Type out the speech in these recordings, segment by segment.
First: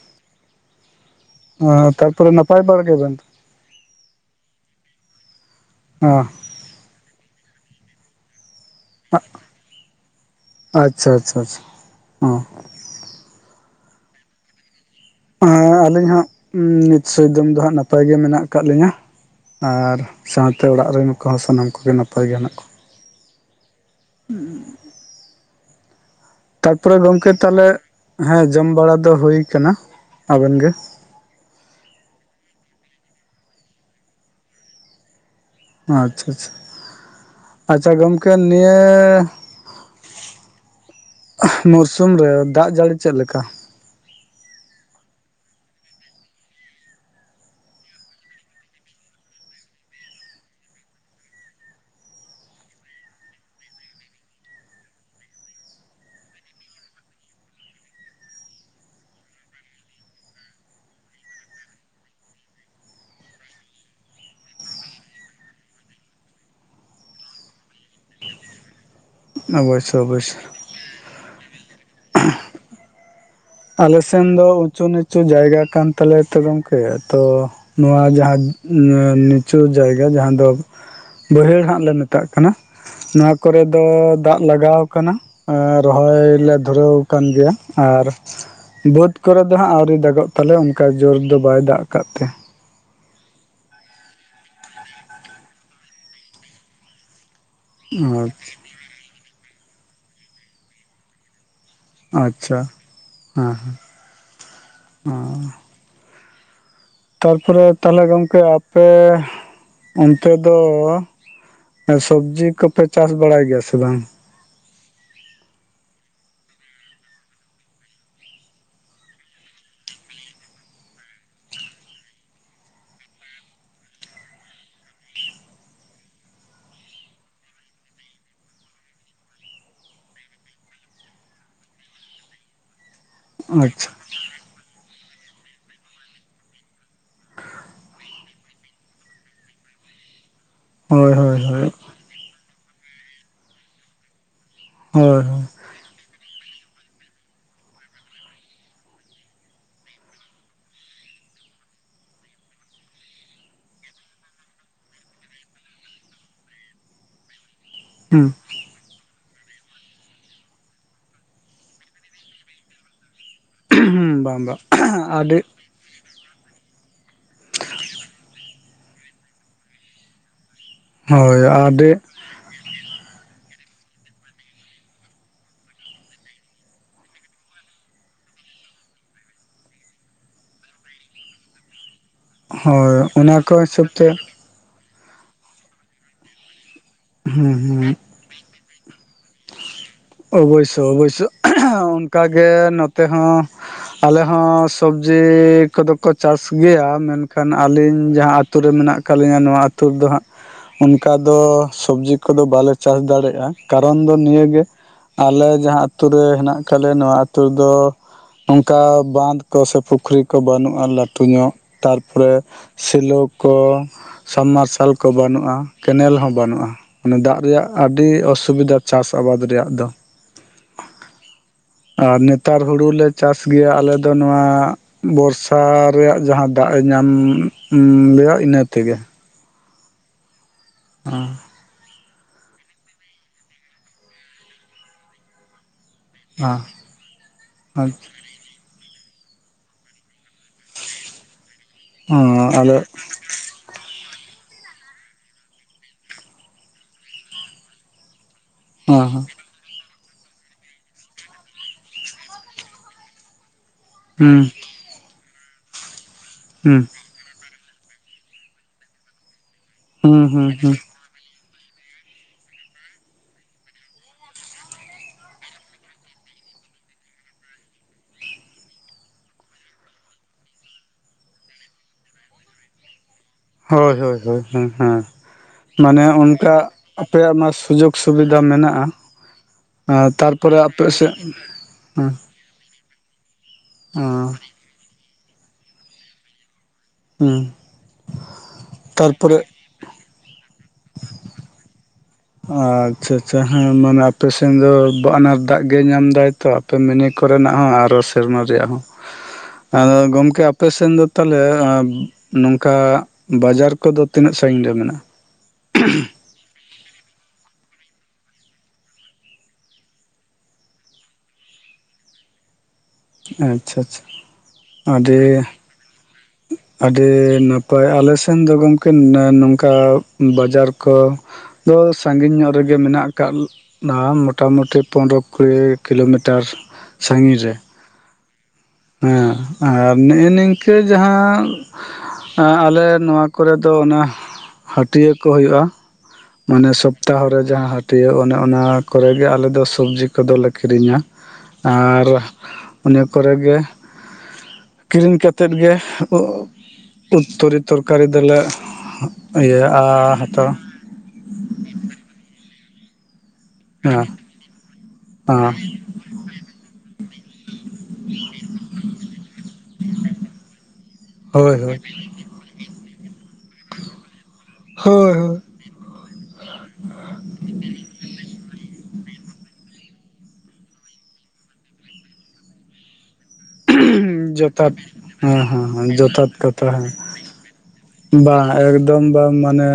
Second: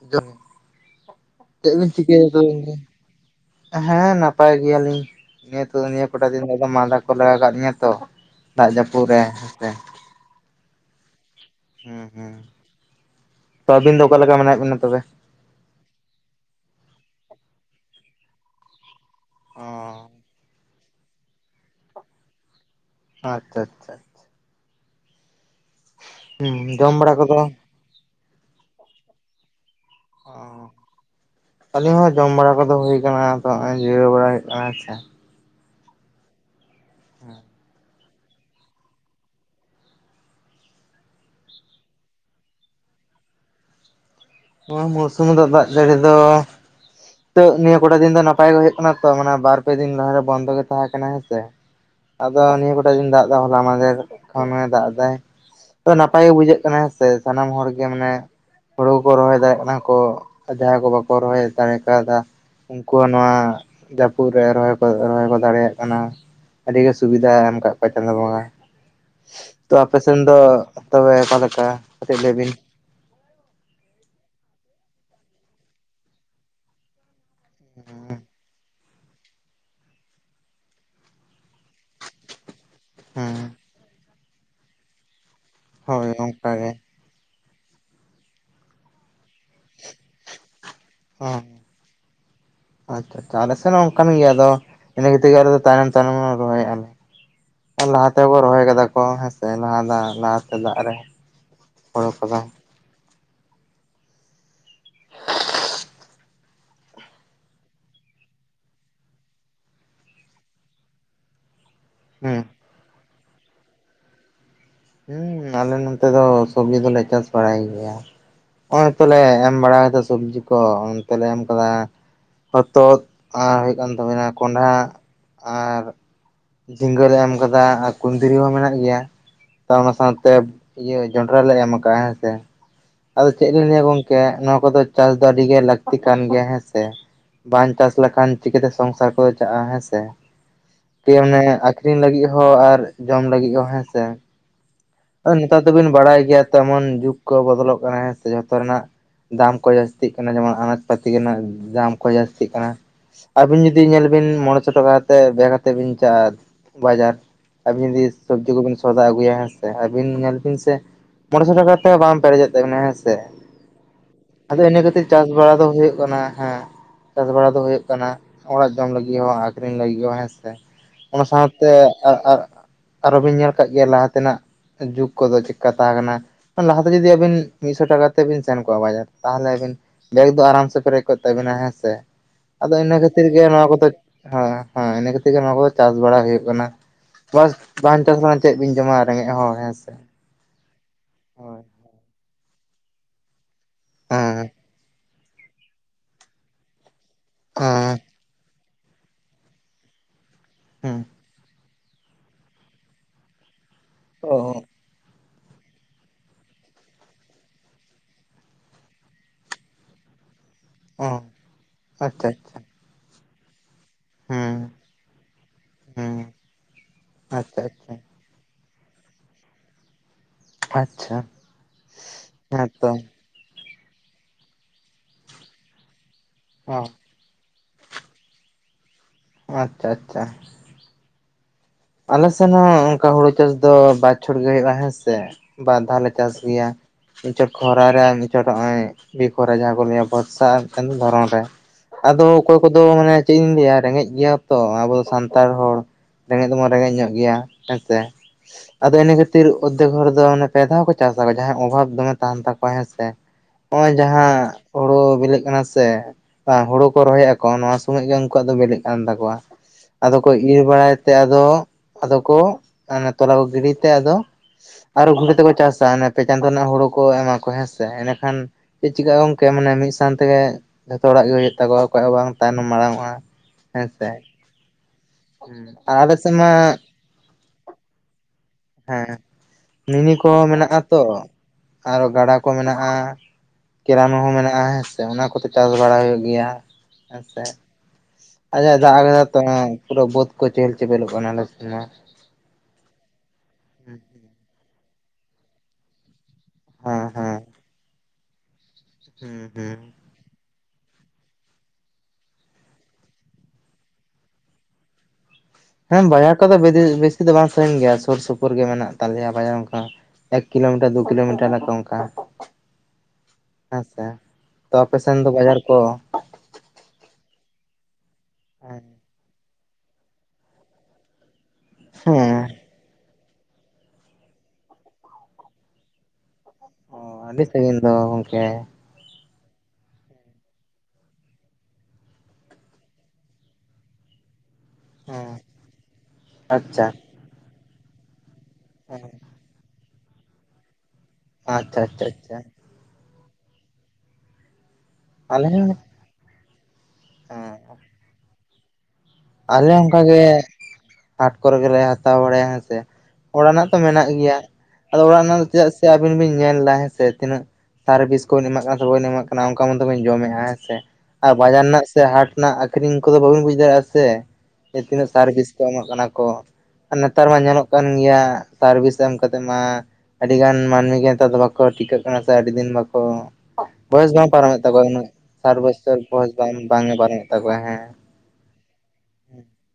[unintelligible] ᱪᱮᱫ ᱵᱤᱱ ᱚ ᱪᱤᱠᱟᱭᱟ ᱛᱟᱨᱯᱚᱨᱮ ᱫᱚ ᱱᱟᱯᱟᱭ ᱜᱚᱢᱠᱮ? ᱵᱟᱲᱟ ᱜᱮᱭᱟᱵᱮᱱ ᱦᱮᱸ ᱱᱟᱯᱟᱭ ᱜᱮᱭᱟᱞᱤᱧ ᱱᱤᱭᱟᱹ [unintelligible] ᱱᱤᱭᱟᱹ ᱚ ᱠᱚᱴᱟ ᱫᱤᱱ ᱨᱮ ᱢᱟᱞᱫᱟ ᱠᱚ ᱞᱟᱜᱟᱣ ᱟᱠᱟᱫ ᱞᱤᱧᱟ ᱛᱚ ᱫᱟᱜ ᱡᱟᱹᱯᱩᱫ ᱨᱮ ᱦᱮᱸᱥᱮ ᱾ ᱟᱪᱪᱷᱟ ᱟᱪᱪᱷᱟ ᱟᱪᱪᱷᱟ ᱾ ᱦᱩᱸ ᱦᱩᱸ ᱛᱚ ᱟᱹᱵᱤᱱ ᱫᱚ ᱚᱠᱟ ᱞᱮᱠᱟ ᱢᱮᱱᱟᱜ ᱵᱤᱱᱟ ᱛᱚᱵᱮ? ᱦᱮᱸ ᱟᱞᱤᱧ ᱦᱚᱸ ᱱᱤᱛ ᱥᱩᱭᱫᱚᱢ ᱫᱚ ᱦᱟᱸᱜ ᱱᱟᱯᱟᱭ ᱜᱮ ᱢᱮᱱᱟᱜ ᱟᱠᱟᱫ ᱞᱤᱧᱟ᱾ ᱟᱨ ᱚ ᱥᱟᱶᱛᱮ ᱚᱲᱟᱜ ᱨᱮᱱ ᱠᱚᱦᱚᱸ ᱥᱟᱱᱟᱢ ᱠᱚᱜᱮ ᱱᱟᱯᱟᱭ ᱜᱮ ᱦᱮᱱᱟᱜ ᱠᱚᱣᱟ ᱾ ᱟᱪᱪᱷᱟ ᱟᱪᱪᱷᱟ᱾ [unintelligible] ᱦᱩᱸ ᱡᱚᱢ ᱛᱟᱨᱯᱚᱨᱮ ᱵᱟᱲᱟ ᱜᱚᱝᱠᱮ ᱠᱚᱫᱚ? ᱛᱟᱦᱚᱞᱮ ᱦᱮᱸ ᱡᱚᱢ ᱵᱟᱲᱟ ᱫᱚ ᱦᱳᱭ ᱠᱟᱱᱟ, ᱚ ᱟᱵᱮᱱ ᱜᱮ? ᱟᱹᱞᱤᱧ ᱦᱚᱸ ᱡᱚᱢ ᱵᱟᱲᱟ ᱠᱚᱫᱚ ᱦᱩᱭ ᱠᱟᱱᱟ ᱟᱫᱚ ᱡᱤᱨᱟᱹᱣ ᱵᱟᱲᱟ ᱦᱩᱭᱩᱜ ᱠᱟᱱᱟ ᱦᱮ ᱥᱮ᱾ ᱟᱪᱪᱷᱟ ᱟᱪᱪᱷᱟ, ᱟᱪᱪᱷᱟ ᱜᱚᱝᱠᱮ ᱱᱤᱭᱟᱹ ᱢᱩᱨᱥᱩᱢ ᱨᱮ ᱫᱟᱜ ᱡᱟᱹᱲᱤ ᱪᱮᱫ ᱞᱮᱠᱟ? ᱱᱚᱣᱟ ᱢᱩᱲᱥᱩᱢ ᱨᱮᱫᱚ ᱫᱟᱜ ᱡᱟᱹᱲᱤ ᱫᱚ ᱛᱳ ᱱᱤᱭᱟᱹ ᱠᱚᱴᱟ ᱫᱤᱱ ᱫᱚ ᱱᱟᱯᱟᱭ ᱜᱮ ᱦᱩᱭᱩᱜ ᱠᱟᱱᱟ ᱛᱚ ᱢᱟᱱᱮ ᱵᱟᱨ ᱯᱮ ᱫᱤᱱ ᱞᱟᱦᱟᱨᱮ ᱵᱚᱱᱫᱚ ᱜᱮ ᱛᱟᱦᱮᱸ ᱠᱟᱱᱟ ᱦᱮᱸ ᱥᱮ ᱾ ᱟᱫᱚ ᱱᱤᱭᱟᱹ ᱜᱚᱴᱟᱜ ᱫᱤᱱ ᱫᱟᱜ ᱫᱟ ᱦᱚᱞᱟ ᱢᱟᱫᱷᱮᱨ ᱠᱷᱚᱱᱮ ᱫᱟᱜ ᱫᱟᱭ ᱾ ᱱᱟᱯᱟᱭ ᱜᱮ ᱵᱩᱡᱷᱟᱹᱜ ᱠᱟᱱᱟ ᱦᱮᱸᱥᱮ ᱥᱟᱱᱟᱢ ᱦᱚᱲ ᱜᱮ ᱢᱟᱱᱮ ᱦᱩᱲᱩ ᱠᱚ ᱨᱚᱦᱚᱭ ᱫᱟᱲᱮᱭᱟᱜ ᱠᱟᱱᱟ ᱠᱚ ᱡᱟᱦᱟᱸᱭ ᱠᱚ ᱵᱟᱠᱚ ᱨᱚᱦᱚᱭ ᱫᱟᱲᱮ ᱠᱟᱣᱫᱟ ᱩᱱᱠᱩ ᱦᱚᱸ ᱱᱚᱣᱟ ᱡᱟᱹᱯᱩᱫ ᱨᱮ ᱨᱚᱦᱚᱭ ᱠᱚ ᱨᱚᱦᱚᱭ ᱠᱚ ᱫᱟᱲᱮᱭᱟᱜ ᱠᱟᱱᱟ᱾ ᱟᱹᱰᱤᱜᱮ ᱥᱩᱵᱤᱫᱟ ᱮᱢ ᱠᱟᱫ ᱠᱚᱣᱟ ᱪᱟᱸᱫᱳ ᱵᱚᱸᱜᱟ᱾ ᱛᱚ ᱟᱯᱮ ᱚᱵᱚᱥᱥᱳᱭ ᱥᱮᱱ ᱫᱚ ᱚᱵᱚᱥᱥᱳᱭ ᱛᱚᱵᱮ ᱚᱠᱟᱞᱮᱠᱟ ᱠᱟᱹᱴᱤᱡ ᱞᱟᱹᱭ ᱵᱤᱱ, ᱟᱞᱮᱥᱮᱱ ᱫᱚ ᱩᱪᱩ ᱱᱤᱪᱩ ᱡᱟᱭᱜᱟ ᱠᱟᱱ ᱛᱟᱞᱮᱭᱟ ᱛᱚ ᱜᱚᱝᱠᱮ ᱛᱚ ᱱᱚᱣᱟ ᱡᱟᱦᱟᱸ ᱱᱤᱪᱩ ᱡᱟᱭᱜᱟ ᱡᱟᱦᱟᱸ ᱫᱚ ᱵᱟᱹᱭᱦᱟᱹᱲ ᱦᱟᱸᱜ ᱞᱮ ᱢᱮᱛᱟᱜ ᱠᱟᱱᱟ᱾ ᱦᱮᱸ ᱱᱚᱣᱟ ᱠᱚᱨᱮ ᱫᱚ ᱫᱟᱜ ᱞᱟᱜᱟᱣ ᱠᱟᱱᱟ ᱟᱨ ᱦᱳᱭ ᱨᱚᱦᱚᱭ ᱚᱱᱠᱟ ᱞᱮ ᱜᱮ ᱫᱷᱩᱨᱟᱹᱣ ᱠᱟᱱ ᱜᱮᱭᱟ ᱾ ᱟᱨ ᱵᱟᱹᱫᱽ ᱠᱚᱨᱮ ᱫᱚ ᱦᱟᱸᱜ ᱟᱹᱣᱨᱤ ᱫᱟᱜᱚᱜ ᱛᱟᱞᱮᱭᱟ ᱚᱱᱠᱟ ᱡᱳᱨ ᱫᱚ ᱦᱮᱸ ᱵᱟᱭ ᱫᱟᱜ ᱠᱟᱫ ᱛᱮ᱾ ᱟᱪᱪᱷᱟ ᱟᱞᱮ ᱥᱮᱱ ᱚᱱᱠᱟᱱ ᱜᱮᱭᱟ ᱟᱫᱚ ᱤᱱᱟᱹ ᱠᱷᱟᱹᱛᱤᱨ ᱛᱮᱜᱮ ᱟᱞᱮ ᱫᱚ ᱛᱟᱭᱱᱚᱢ ᱛᱟᱭᱱᱚᱢ ᱞᱮ ᱨᱚᱦᱚᱭ ᱮᱫ-ᱟ᱾ ᱟᱨ ᱞᱟᱦᱟ ᱛᱮᱦᱚ ᱠᱚ ᱨᱚᱦᱚᱭ ᱠᱟᱫᱟ ᱠᱚ ᱦᱮᱸᱥᱮ ᱞᱟᱦᱟ ᱞᱟᱦᱟ ᱛᱮ ᱫᱟᱜ ᱨᱮ᱾ ᱦᱳᱲᱳ ᱠᱚᱫᱚ ᱟᱪᱪᱷᱟ [unintelligible] ᱛᱟᱨᱯᱚᱨᱮ ᱛᱟᱦᱚᱞᱮ ᱜᱚᱝᱠᱮ ᱟᱯᱮ ᱚᱱᱛᱮ ᱫᱚ ᱦᱩᱸ ᱥᱚᱵᱽᱡᱤ ᱠᱚᱯᱮ ᱪᱟᱥ ᱵᱟᱲᱟᱭ ᱜᱮᱭᱟ ᱥᱮ ᱵᱟᱝ᱾ ᱦᱩᱸ ᱟᱞᱮ ᱱᱚᱛᱮ ᱫᱚ ᱥᱚᱵᱡᱤ ᱫᱚᱞᱮ ᱪᱟᱥ ᱵᱟᱲᱟᱭ ᱜᱮᱭᱟ᱾ ᱱᱚᱜᱚᱭ ᱛᱚᱞᱮ ᱮᱢ ᱵᱟᱲᱟ ᱠᱟᱫᱟ ᱥᱚᱵᱽᱡᱤ ᱠᱚ ᱚᱱᱛᱮ ᱞᱮ ᱮᱢ ᱠᱟᱫᱟ, ᱦᱚᱛᱚᱫ ᱟᱨ ᱦᱩᱭᱩᱜ ᱠᱟᱱ ᱛᱟᱵᱤᱱᱟ ᱠᱚᱸᱰᱷᱟ ᱟᱨ ᱡᱷᱤᱸᱜᱟᱹ ᱞᱮ ᱮᱢ ᱠᱟᱫᱟ ᱟᱨ ᱠᱩᱱᱫᱽᱨᱤ ᱦᱚᱸ ᱢᱮᱱᱟᱜ ᱜᱮᱭᱟ᱾ ᱚᱱᱟ ᱥᱟᱶᱛᱮ ᱤᱭᱟᱹ ᱡᱚᱱᱰᱨᱟ ᱞᱮ ᱮᱢ ᱠᱟᱫᱼᱟ ᱦᱮᱸᱥᱮ᱾ ᱟᱫᱚ ᱪᱮᱫ ᱞᱤᱧ ᱞᱟᱹᱭᱟ ᱟᱪᱪᱷᱟ ᱜᱚᱝᱠᱮ ᱱᱚᱣᱟ ᱠᱚᱫᱚ ᱪᱟᱥ ᱫᱚ ᱟᱹᱰᱤ ᱜᱮ ᱞᱟᱹᱠᱛᱤ ᱠᱟᱱ ᱜᱮᱭᱟ ᱦᱮᱸ ᱥᱮ᱾ ᱵᱟᱝ ᱪᱟᱥ ᱞᱮᱠᱷᱟᱱ ᱪᱤᱠᱟᱹᱛᱮ ᱥᱚᱝᱥᱟᱨ ᱠᱚᱫᱚ ᱪᱟᱜᱼᱟ ᱦᱮᱸᱥᱮ᱾ ᱦᱳᱭ ᱫᱤᱭᱮ ᱦᱳᱭ ᱚᱱᱮ ᱦᱳᱭ ᱟᱹᱠᱷᱨᱤᱧ ᱞᱟᱹᱜᱤᱫ ᱦᱚᱸ ᱟᱨ ᱡᱚᱢ ᱞᱟᱹᱜᱤᱫ ᱦᱚᱸ ᱦᱮᱸᱥᱮ ᱦᱳᱭ ᱱᱮᱛᱟᱨ ᱫᱚᱵᱤᱱ ᱵᱟᱲᱟᱭ ᱜᱮᱭᱟ ᱛᱮᱢᱚᱱ ᱡᱩᱜᱽ ᱠᱚ ᱵᱚᱫᱚᱞᱚᱜ ᱠᱟᱱᱟ ᱦᱮᱸ ᱥᱮ ᱡᱷᱚᱛᱚ ᱨᱮᱱᱟᱜ᱾ ᱫᱟᱢ ᱠᱚ ᱡᱟᱹᱥᱛᱤᱜ ᱠᱟᱱᱟ ᱡᱮᱢᱚᱱ ᱟᱱᱟᱡᱽᱯᱟᱹᱛᱤ ᱨᱮᱱᱟᱜ ᱫᱟᱢ ᱠᱚ ᱡᱟᱹᱥᱛᱤᱜ ᱠᱟᱱᱟ᱾ ᱟᱹᱵᱤᱱ ᱡᱩᱫᱤ ᱧᱮᱞ ᱵᱤᱱ ᱢᱚᱬᱮ ᱥᱚ ᱴᱟᱠᱟ ᱠᱟᱛᱮᱫ ᱵᱮᱜ ᱟᱛᱮ ᱵᱤᱱ ᱪᱟᱜᱼᱟ ᱵᱟᱡᱟᱨ ᱟᱹᱵᱤᱱ ᱡᱩᱫᱤ ᱥᱚᱵᱽᱡᱤ ᱠᱚᱵᱤᱱ ᱥᱚᱫᱟ ᱟᱹᱜᱩᱭᱟ ᱦᱮᱸ ᱟᱹᱵᱤᱱ ᱧᱮᱞ ᱵᱤᱱ ᱥᱮ ᱢᱚᱬᱮ ᱥᱚ ᱴᱟᱠᱟ ᱛᱮ ᱦᱚᱸ ᱵᱟᱝ ᱯᱮᱨᱮᱡᱚᱜ ᱛᱟᱵᱤᱱᱟ ᱦᱮᱸ ᱥᱮ᱾ ᱦᱩᱸ ᱵᱟᱝ ᱵᱟᱝ ᱟᱫᱚ ᱤᱱᱟᱹ ᱠᱷᱟᱹᱛᱤᱨ ᱪᱟᱥ ᱟᱹᱰᱤ ᱵᱟᱲᱟ ᱫᱚ ᱦᱩᱭᱩᱜ ᱠᱟᱱᱟ ᱦᱮᱸ᱾ ᱪᱟᱥ ᱵᱟᱲᱟ ᱫᱚ ᱦᱩᱭᱩᱜ ᱠᱟᱱᱟ ᱚᱲᱟᱜ ᱡᱚᱢ ᱞᱟᱹᱜᱤᱫ ᱦᱚᱸ ᱟᱹᱠᱷᱨᱤᱧ ᱞᱟᱹᱜᱤᱫ ᱦᱚᱸ ᱦᱮᱸ ᱥᱮ᱾ ᱚᱱᱟ ᱦᱳᱭ ᱥᱟᱶᱛᱮ ᱟᱹᱰᱤ ᱟᱨ ᱟᱨ ᱟᱨᱚᱵᱤᱱ ᱧᱮᱞ ᱠᱟᱜ ᱜᱮᱭᱟ ᱞᱟᱦᱟ ᱛᱮᱱᱟᱜ ᱡᱩᱜᱽ ᱠᱚᱫᱚ ᱪᱮᱫᱠᱟ ᱛᱟᱦᱮᱸ ᱠᱟᱱᱟ᱾ ᱞᱟᱦᱟᱛᱮ ᱡᱩᱫᱤ ᱟᱹᱵᱤᱱ ᱢᱤᱫᱥᱚ ᱴᱟᱠᱟ ᱟᱛᱮᱫ ᱵᱤᱱ ᱥᱮᱱ ᱠᱚᱜᱼᱟ ᱵᱟᱡᱟᱨ ᱛᱟᱦᱚᱞᱮ ᱟᱹᱵᱤᱱ ᱵᱮᱜᱽ ᱫᱚ ᱟᱨᱟᱢ ᱥᱮ ᱯᱮᱨᱮᱡ ᱠᱚᱜ ᱛᱟᱵᱮᱱᱟ ᱦᱮᱸ ᱥᱮ, ᱟᱫᱚ ᱦᱳᱭ ᱤᱱᱟᱹ ᱠᱷᱟᱹᱛᱤᱨ ᱚᱱᱟ ᱜᱮ ᱠᱚ ᱱᱚᱣᱟ ᱠᱚᱫᱚ ᱦᱤᱥᱟᱹᱵ ᱛᱮ ᱦᱮᱸ ᱦᱮᱸ ᱤᱱᱟᱹ ᱠᱷᱟᱹᱛᱤᱨ ᱜᱮ ᱱᱚᱣᱟ ᱠᱚᱫᱚ ᱪᱟᱥ ᱵᱟᱲᱟ ᱦᱩᱭᱩᱜ ᱠᱟᱱᱟ, ᱵᱟᱥ ᱦᱩᱸ ᱦᱩᱸ ᱵᱟᱝ ᱪᱟᱥ ᱞᱮᱠᱷᱟᱱ ᱪᱮᱫ ᱵᱤᱱ ᱡᱚᱢᱟ ᱨᱮᱸᱜᱮᱡ ᱦᱚᱲ᱾ ᱦᱮᱸ ᱥᱮ᱾ ᱚᱵᱚᱥᱳ ᱚᱵᱚᱥᱳ ᱦᱳᱭ ᱚᱱᱠᱟᱜᱮ ᱱᱚᱛᱮ ᱦᱚᱸ ᱟᱞᱮ ᱦᱮᱸ ᱦᱚᱸ ᱥᱚᱵ ᱡᱤ ᱠᱚᱫᱚ ᱠᱚ ᱪᱟᱥ ᱜᱮᱭᱟ ᱢᱮᱱᱠᱷᱟᱱ ᱦᱮᱸ ᱟᱹᱞᱤᱧ ᱡᱟᱦᱟᱸ ᱟᱛᱳ ᱨᱮ ᱢᱮᱱᱟᱜ ᱟᱠᱟᱫ ᱞᱤᱧᱟ ᱱᱚᱣᱟ ᱟᱛᱳ ᱨᱮᱫᱚ ᱦᱟᱸᱜ ᱦᱮᱸ ᱚᱱᱠᱟ ᱫᱚ ᱥᱚᱵᱽᱡᱤ ᱠᱚᱫᱚ ᱵᱟᱞᱮ ᱪᱟᱥ ᱫᱟᱲᱮᱭᱟᱜᱼᱟ᱾ ᱠᱟᱨᱚᱱ ᱫᱚ ᱚ ᱱᱤᱭᱟᱹᱜᱮ ᱟᱞᱮ ᱡᱟᱦᱟᱸ ᱟᱛᱳ ᱨᱮ ᱦᱮᱱᱟᱜ ᱟᱠᱟᱫ ᱞᱮᱭᱟ ᱱᱚᱣᱟ ᱟᱛᱳ ᱨᱮᱫᱚ ᱚᱱᱠᱟ ᱵᱟᱸᱫᱽ ᱠᱚ ᱥᱮ ᱯᱩᱠᱷᱨᱤ ᱠᱚ ᱵᱟᱹᱱᱩᱜ ᱟᱨ ᱚ ᱞᱟᱹᱴᱩ ᱧᱚᱜ ᱟᱪᱪᱷᱟ ᱛᱟᱨᱯᱚᱨᱮ ᱟᱪᱪᱷᱟ ᱥᱮᱞᱚ ᱠᱚ, ᱥᱟᱢ ᱦᱩᱸ ᱢᱟᱨᱥᱟᱞ ᱠᱚ ᱵᱟᱹᱱᱩᱜ-ᱟ, ᱠᱮᱱᱮᱞ ᱦᱚᱸ ᱦᱩᱸ ᱵᱟᱹᱱᱩᱜ-ᱟ, ᱢᱟᱱᱮ ᱫᱟᱜ ᱟᱪᱪᱷᱟ ᱨᱮᱭᱟᱜ ᱟᱪᱪᱷᱟ ᱟᱹᱰᱤ ᱚᱥᱩᱵᱤᱫᱟ᱾ ᱪᱟᱥ ᱟᱵᱟᱫᱽ ᱨᱮᱭᱟᱜ ᱫᱚ᱾ ᱟᱪᱪᱷᱟ ᱟᱨ ᱱᱮᱛᱟᱨ ᱦᱮᱸ ᱛᱚ᱾ ᱦᱩᱲᱩ ᱞᱮ ᱪᱟᱥ ᱜᱮᱭᱟ ᱟᱞᱮ ᱫᱚ ᱱᱚᱣᱟ, ᱵᱚᱨᱥᱟ ᱨᱮᱭᱟᱜ ᱡᱟᱦᱟᱸ ᱫᱟᱜ ᱮ ᱚ ᱧᱟᱢ ᱦᱩᱸ [unintelligible] ᱤᱱᱟᱹ ᱛᱮᱜᱮ᱾ ᱟᱪᱪᱷᱟ, ᱟᱪᱪᱷᱟ᱾ ᱚᱸ ᱟᱞᱮ ᱥᱮᱱ ᱦᱚᱸ ᱚᱱᱠᱟ ᱦᱳᱲᱩ ᱪᱟᱥ ᱫᱚ ᱵᱟᱪᱷᱚᱨ ᱜᱮ ᱦᱩᱭᱩᱜᱭ-ᱟ᱾ᱦᱮᱸᱥᱮ ᱵᱟᱨ ᱫᱷᱟᱣᱞᱮ ᱪᱟᱥ ᱜᱮᱭᱟ [unintelligible] ᱠᱷᱚᱨᱟ ᱨᱮ ᱪᱚᱴ ᱱᱚᱜᱚᱭ ᱵᱤᱨ ᱠᱚᱨᱮ ᱡᱟᱦᱟᱸ ᱠᱚ ᱞᱟᱹᱭᱟ᱾ ᱵᱚᱨᱥᱟ ᱫᱷᱚᱨᱚᱱ ᱨᱮ ᱟᱫᱚ ᱚᱠᱚᱭ ᱠᱚᱫᱚ ᱟᱞᱮ ᱢᱟᱱᱮ ᱪᱮᱫ ᱤᱧ ᱞᱟᱹᱭᱟ, ᱨᱮᱸᱜᱮᱡ ᱜᱮᱭᱟ ᱛᱚ ᱟᱵᱚ ᱥᱟᱱᱛᱟᱲ ᱦᱚᱲ᱾ ᱨᱮᱸᱜᱮᱡ ᱫᱚ ᱵᱚᱱ ᱨᱮᱸᱜᱮᱡ ᱧᱚᱜ ᱜᱮᱭᱟ᱾ ᱦᱮᱸᱥᱮ ᱟᱫᱚ ᱤᱱᱟᱹ ᱦᱮᱸ ᱠᱷᱟᱹᱛᱤᱨ ᱚᱫᱽᱮᱠ ᱦᱚᱲ ᱫᱚ ᱯᱮ ᱫᱷᱟᱣ ᱦᱚᱸ ᱠᱚ ᱪᱟᱥᱟ᱾ ᱡᱟᱦᱟᱸᱭᱭᱟᱜ ᱚᱵᱷᱟᱵᱽ ᱫᱚᱢᱮ ᱛᱟᱦᱮᱱ ᱛᱟᱠᱚᱣᱟ ᱦᱮᱸ ᱥᱮ᱾ ᱱᱚᱜ ᱚᱭ ᱡᱟᱦᱟᱸ ᱦᱮᱸ ᱦᱳᱲᱩ ᱵᱤᱞᱤᱜ ᱠᱟᱱᱟ ᱥᱮ ᱦᱩᱸ ᱦᱳᱲᱳ ᱠᱚ ᱨᱚᱦᱚᱭᱮᱜ-ᱟ ᱱᱚᱣᱟ ᱥᱚᱢᱚᱜ ᱜᱮ ᱩᱱᱠᱩᱣᱟᱜ ᱫᱚ ᱵᱮᱞᱤᱜ ᱠᱟᱱ ᱛᱟᱠᱚᱣᱟ᱾ ᱟᱫᱚ ᱦᱩᱸ ᱠᱚ ᱦᱩᱸ ᱤᱨ ᱦᱩᱸ ᱵᱟᱲᱟᱭ ᱛᱮ ᱟᱫᱚ ᱟᱫᱚ ᱠᱚ ᱛᱚᱞᱟ ᱠᱚ ᱜᱤᱰᱤᱭ ᱛᱮ ᱟᱫᱚ ᱟᱨᱚ ᱜᱷᱩᱨᱤ ᱛᱮᱠᱚ ᱪᱟᱥᱟ ᱾ᱚᱱᱮ ᱯᱮ ᱪᱟᱸᱫᱳ ᱨᱮᱱᱟᱜ ᱦᱩᱲᱩ ᱠᱚ ᱮᱢᱟ ᱠᱚ ᱦᱮᱸ ᱥᱮ ᱮᱸᱱᱮᱠᱷᱟᱱ ᱪᱮᱫ ᱪᱤᱠᱟ ᱜᱚᱝᱠᱮ ᱢᱟᱱᱮ ᱢᱤᱫ ᱥᱟᱶᱛᱮᱜᱮ ᱡᱷᱚᱛᱚ ᱦᱚᱲᱟᱜ ᱜᱮ ᱦᱩᱭᱩᱜ ᱛᱟᱠᱚᱣᱟ᱾ ᱚᱠᱚᱭᱟᱜ ᱦᱚᱸ ᱵᱟᱝ ᱛᱟᱭᱱᱚᱢ ᱢᱟᱲᱟᱝ ᱚᱜ-ᱟ᱾ ᱦᱳᱭ, ᱦᱳᱭ, ᱦᱳᱭ, ᱦᱮᱸ ᱟᱨ ᱢᱟᱱᱮ ᱟᱞᱮ ᱥᱮᱫ ᱚᱱᱠᱟ ᱢᱟ ᱟᱯᱮᱭᱟᱜ ᱢᱟ ᱥᱩᱡᱩᱜᱽ ᱥᱩᱵᱤᱫᱷᱟ ᱢᱮᱱᱟᱜ-ᱟ᱾ ᱦᱮᱸ ᱟᱸ ᱢᱤᱱᱤ ᱠᱚᱦᱚᱸ ᱛᱟᱨᱯᱚᱨᱮ ᱢᱮᱱᱟᱜᱼᱟ ᱟᱯᱮ ᱛᱚ ᱥᱮᱜ ᱦᱮᱸ᱾ ᱟᱨᱚ ᱜᱟᱰᱟ ᱠᱚ ᱢᱮᱱᱟᱜ-ᱟ᱾ᱠᱮᱨᱟᱱᱩ ᱦᱚᱸ ᱦᱮᱸ ᱢᱮᱱᱟᱜ-ᱟ, ᱦᱮᱸᱥᱮ ᱚᱱᱟ ᱠᱚᱛᱮ ᱪᱟᱥ ᱵᱟᱲᱟ ᱦᱳᱭᱩᱜ ᱜᱮᱭᱟ ᱾ ᱦᱮᱸ ᱥᱮᱜ᱾ ᱟᱪᱪᱟ ᱛᱟᱨᱯᱚᱨᱮ [unintelligible] ᱯᱩᱨᱟᱹ ᱵᱳᱫ ᱠᱚ ᱪᱮᱦᱮᱞ ᱪᱮᱯᱮᱞᱚᱜ ᱠᱟᱱᱟᱞᱮ ᱪᱮᱫ ᱢᱟ᱾ ᱟᱪᱪᱷᱟ, ᱟᱪᱪᱷᱟ, ᱦᱮᱸ ᱢᱟᱱᱮ ᱟᱯᱮᱥᱮᱱ ᱫᱚ ᱵᱟ ᱫᱟᱜ ᱜᱮ ᱧᱟᱢᱫᱟᱭ᱾ ᱛᱚ ᱟᱯᱮ ᱢᱟ᱾ ᱢᱤᱱᱤ ᱦᱮᱸ ᱦᱮᱸ ᱠᱚᱨᱮᱱᱟᱜ ᱦᱚᱸ ᱟᱨᱚ ᱥᱮᱨᱢᱟ ᱨᱮᱭᱟᱜ ᱦᱚᱸ, ᱦᱩᱸ ᱦᱩᱸ ᱟᱫᱚ ᱜᱚᱢᱠᱮ? ᱟᱯᱮ ᱥᱮᱱ ᱫᱚ ᱛᱟᱦᱚᱞᱮ ᱱᱚᱝᱠᱟ? ᱵᱟᱡᱟᱨ ᱠᱚᱫᱚ ᱛᱤᱱᱟᱹᱜ ᱥᱟᱺᱜᱤᱧ ᱨᱮ ᱢᱮᱱᱟᱜ-ᱟ? ᱦᱮᱸ ᱵᱟᱡᱟᱨ ᱠᱚᱫᱚ ᱵᱮ ᱵᱮᱥᱤ ᱫᱚ ᱵᱟᱝ ᱥᱟᱹᱜᱤᱧ ᱜᱮᱭᱟ ᱾ᱥᱩᱨ ᱥᱩᱯᱩᱨ ᱜᱮ ᱢᱮᱱᱟᱜ ᱛᱟᱞᱮᱭᱟ ᱵᱟᱡᱟᱨ ᱚᱝᱠᱟ᱾ ᱮᱠ ᱠᱤᱞᱳᱢᱤᱴᱟᱨ ᱫᱩ ᱠᱤᱞᱳᱢᱤᱴᱟᱨ ᱚᱝᱠᱟ᱾ ᱦᱮᱸ ᱟᱪᱪᱷᱟ ᱟᱪᱪᱷᱟ ᱥᱮ ᱛᱚ ᱟᱯᱮ ᱥᱮᱱ ᱫᱚ ᱟᱹᱰᱤ ᱵᱟᱡᱟᱨ ᱠᱚ ᱟᱹᱰᱤ ᱱᱟᱯᱟᱭ᱾ ᱟᱞᱮ ᱥᱮᱱ ᱫᱚ ᱦᱮᱸ ᱜᱚᱢᱠᱮ ᱱᱚᱝᱠᱟ ᱵᱟᱡᱟᱨ ᱠᱚ ᱛᱚ ᱥᱟᱺᱜᱤᱧ ᱧᱚᱜ ᱨᱮᱜ ᱜᱮ ᱢᱮᱱᱟᱜ ᱟᱠᱟᱫ-ᱟ᱾ ᱢᱚᱴᱟ ᱢᱩᱴᱤ ᱯᱚᱱᱨᱚ ᱠᱩᱨᱤ ᱠᱤᱞᱳᱢᱤᱴᱟᱨᱥ᱾ ᱚ ᱟᱹᱰᱤ ᱥᱟᱺᱜᱤᱧ ᱫᱚ ᱜᱚᱝᱠᱮ᱾ ᱦᱮᱸ ᱟᱨ ᱱᱤᱜ ᱮ ᱱᱤᱝᱠᱟᱹ ᱡᱟᱦᱟᱸ᱾ ᱟᱞᱮ ᱱᱚᱶᱟ ᱠᱚᱨᱮ ᱫᱚ ᱚᱱᱟ ᱦᱟᱹᱴᱤᱭᱟᱹ ᱦᱮᱸ ᱠᱚ ᱦᱩᱭᱩᱜ-ᱟ᱾ ᱢᱟᱱᱮ ᱟᱪᱪᱷᱟ ᱥᱚᱯᱛᱟᱦᱚᱨᱮ ᱡᱟᱦᱟᱸ ᱦᱟᱹᱴᱤᱭᱟᱹ ᱚᱱᱮ ᱚᱱᱟ ᱦᱮᱸ ᱠᱚᱨᱮ ᱜᱮ ᱟᱞᱮ ᱫᱚ ᱥᱚᱵᱽᱡᱤ ᱠᱚᱫᱚᱞᱮ ᱠᱤᱨᱤᱧᱟ᱾ ᱟᱪᱪᱷᱟ ᱟᱪᱪᱷᱟ ᱟᱨ ᱟᱪᱪᱷᱟ ᱚᱧᱮᱹ ᱠᱚᱨᱮ ᱜᱮ ᱠᱤᱨᱤᱧ ᱟᱞᱮ ᱠᱟᱛᱮᱫ ᱦᱚᱸ ᱜᱮ ᱩ ᱦᱮᱸ ᱛᱩᱨᱤ ᱛᱚᱨᱠᱟᱨᱤ ᱫᱚᱞᱮ ᱟᱹᱭᱟᱹ ᱟᱞᱮ ᱟᱸᱸ ᱚᱱᱠᱟᱜᱮ ᱦᱟᱛᱟᱣᱟ᱾ ᱦᱟᱴ ᱠᱚᱨᱮ ᱜᱮᱞᱮ ᱦᱟᱛᱟᱣ ᱵᱟᱲᱟᱭᱟ ᱦᱮᱸ ᱥᱮ, ᱚᱲᱟᱜ ᱨᱮᱱᱟᱜ ᱛᱚ ᱦᱮᱸ ᱢᱮᱱᱟᱜ ᱦᱮᱸ ᱜᱮᱭᱟ᱾ ᱟᱫᱚ ᱚᱲᱟᱜ ᱨᱮᱱᱟᱜ ᱫᱚ ᱪᱮᱫᱟᱜ ᱥᱮ? ᱟᱵᱤᱱ ᱵᱤᱱ ᱧᱮᱞ ᱮᱫᱟ ᱦᱮᱸ ᱥᱮ ᱛᱤᱱᱟᱹᱜ? ᱥᱟᱨ ᱵᱤᱥ ᱠᱚᱧ ᱮᱢᱟᱜ ᱠᱟᱱᱟ ᱥᱮ ᱵᱟᱹᱧ ᱮᱢᱟᱜ ᱠᱟᱱᱟ᱾ ᱚᱱᱠᱟ ᱢᱚᱱᱛᱮᱵᱚᱱ ᱡᱚᱢᱮᱫ-ᱟ ᱾ᱦᱮᱸᱥᱮ ᱟᱨ ᱦᱳᱭ ᱵᱟᱡᱟᱨ ᱦᱳᱭ ᱨᱮᱱᱟᱜ ᱥᱮ ᱦᱟᱴ ᱱᱟ ᱟᱹᱠᱷᱨᱤᱧ ᱠᱚᱫᱚ ᱵᱟᱹᱵᱤᱱ ᱵᱩᱡ ᱫᱟᱲᱮᱭᱟᱜ-ᱟ᱾ ᱥᱮ ᱛᱤᱱᱟᱹᱜ ᱦᱳᱭ ᱥᱟᱨᱵᱤᱥ ᱦᱳᱭ ᱠᱚ ᱮᱢᱟᱜ ᱠᱟᱱᱟ ᱠᱚ᱾ ᱟᱨ ᱱᱮᱛᱟᱨ ᱢᱟ ᱧᱮᱞᱚᱜ ᱠᱟᱱ᱾ ᱜᱮᱭᱟ, ᱥᱟᱨ-ᱵᱤᱥ ᱮᱢ ᱠᱟᱛᱮᱜ ᱢᱟ ᱟᱹᱰᱤ ᱜᱟᱱ ᱢᱟᱹᱱᱢᱤ ᱜᱮ ᱱᱮᱛᱟᱨ ᱫᱚ ᱵᱟᱠᱚ ᱴᱤᱠᱟᱹᱜ ᱠᱟᱱᱟ ᱥᱮ ᱟᱹᱫᱤᱱ ᱵᱟᱠᱚ ᱵᱚᱭᱮᱥ ᱵᱟᱝ ᱯᱟᱨᱚᱢᱮᱫ ᱡᱚᱛᱷᱟᱛ ᱛᱟᱠᱚᱣᱟ ᱩᱱᱟᱹᱜ, ᱦᱮᱸ ᱥᱟᱨ ᱦᱮᱸ ᱵᱚᱪᱷᱚᱨ ᱵᱚᱭᱮᱥ ᱡᱚᱛᱷᱟᱛ ᱵᱟᱝ ᱠᱟᱛᱷᱟ ᱦᱮᱸ ᱵᱟᱝᱮ ᱯᱟᱨᱚᱢᱮᱫ ᱛᱟᱠᱚᱣᱟ ᱦᱮᱸ᱾ ᱵᱟᱝ ᱮᱠᱫᱚᱢ ᱵᱟᱝ, ᱢᱟᱱᱮ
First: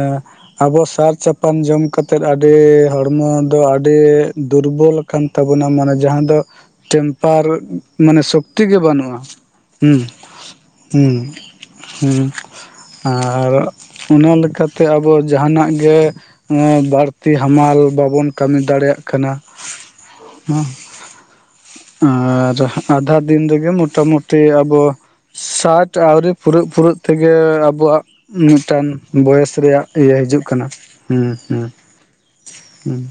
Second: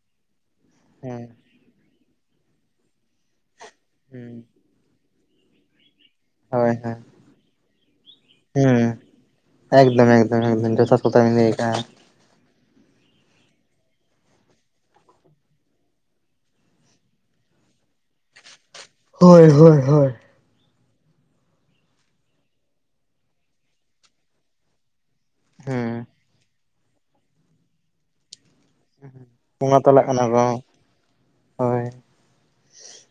ᱟᱵᱚ ᱥᱟᱨ ᱦᱮᱸ ᱪᱟᱯ ᱵᱟᱝ ᱡᱚᱢ ᱠᱟᱛᱮᱫ ᱟᱹᱰᱤ ᱦᱚᱲᱢᱚ ᱫᱚ ᱟᱹᱰᱤ ᱦᱩᱸ ᱫᱩᱨᱵᱚᱞ ᱠᱟᱱ ᱛᱟᱵᱚᱱᱟ ᱢᱟᱱᱮ ᱡᱟᱦᱟᱸ ᱫᱚ ᱦᱳᱭ ᱦᱳᱭ ᱴᱮᱢᱯᱟᱨ ᱢᱟᱱᱮ ᱥᱟᱹᱠ ᱛᱤ ᱜᱮ ᱦᱩᱸ ᱵᱟᱹᱱᱩᱜᱼᱟ᱾ ᱦᱩᱸ ᱮᱠᱫᱚᱢ ᱮᱠᱫᱚᱢ ᱮᱠᱫᱚᱢ ᱡᱚᱛᱷᱟᱛ ᱦᱩᱸ ᱠᱟᱛᱷᱟ ᱵᱤᱱ ᱞᱟᱹᱭ ᱠᱟᱜᱼᱟ᱾ ᱦᱩᱸ, ᱟᱨ ᱚᱱᱟ ᱞᱮᱠᱟᱛᱮ ᱟᱵᱚ ᱡᱟᱦᱟᱱᱟᱜ ᱜᱮ ᱚᱸ ᱵᱟᱹᱲᱛᱤ ᱦᱟᱢᱟᱞ ᱵᱟᱵᱚᱱ ᱠᱟᱹᱢᱤ ᱫᱟᱲᱮᱭᱟᱜ ᱦᱳᱭ ᱦᱳᱭ ᱦᱳᱭ, ᱚᱸ ᱟᱨ ᱟᱫᱷᱟ ᱫᱤᱱ ᱨᱮᱜᱮ ᱢᱚᱴᱟ ᱢᱩᱴᱤ ᱟᱵᱚ ᱥᱟᱴ ᱦᱩᱸ ᱟᱹᱣᱨᱤ ᱯᱷᱩᱨᱟᱹᱜ ᱯᱷᱩᱨᱟᱹᱜ ᱛᱮᱜᱮ ᱟᱵᱚᱣᱟᱜ ᱢᱤᱫᱴᱟᱝ ᱵᱚᱭᱮᱥ ᱚᱱᱟ ᱨᱮᱭᱟᱜ ᱛᱟᱞᱟᱜ ᱤᱭᱟᱹ ᱦᱤᱡᱩᱜ ᱠᱚ ᱠᱟᱱᱟ ᱦᱩᱸ ᱦᱩᱸ ᱦᱩᱸ ᱾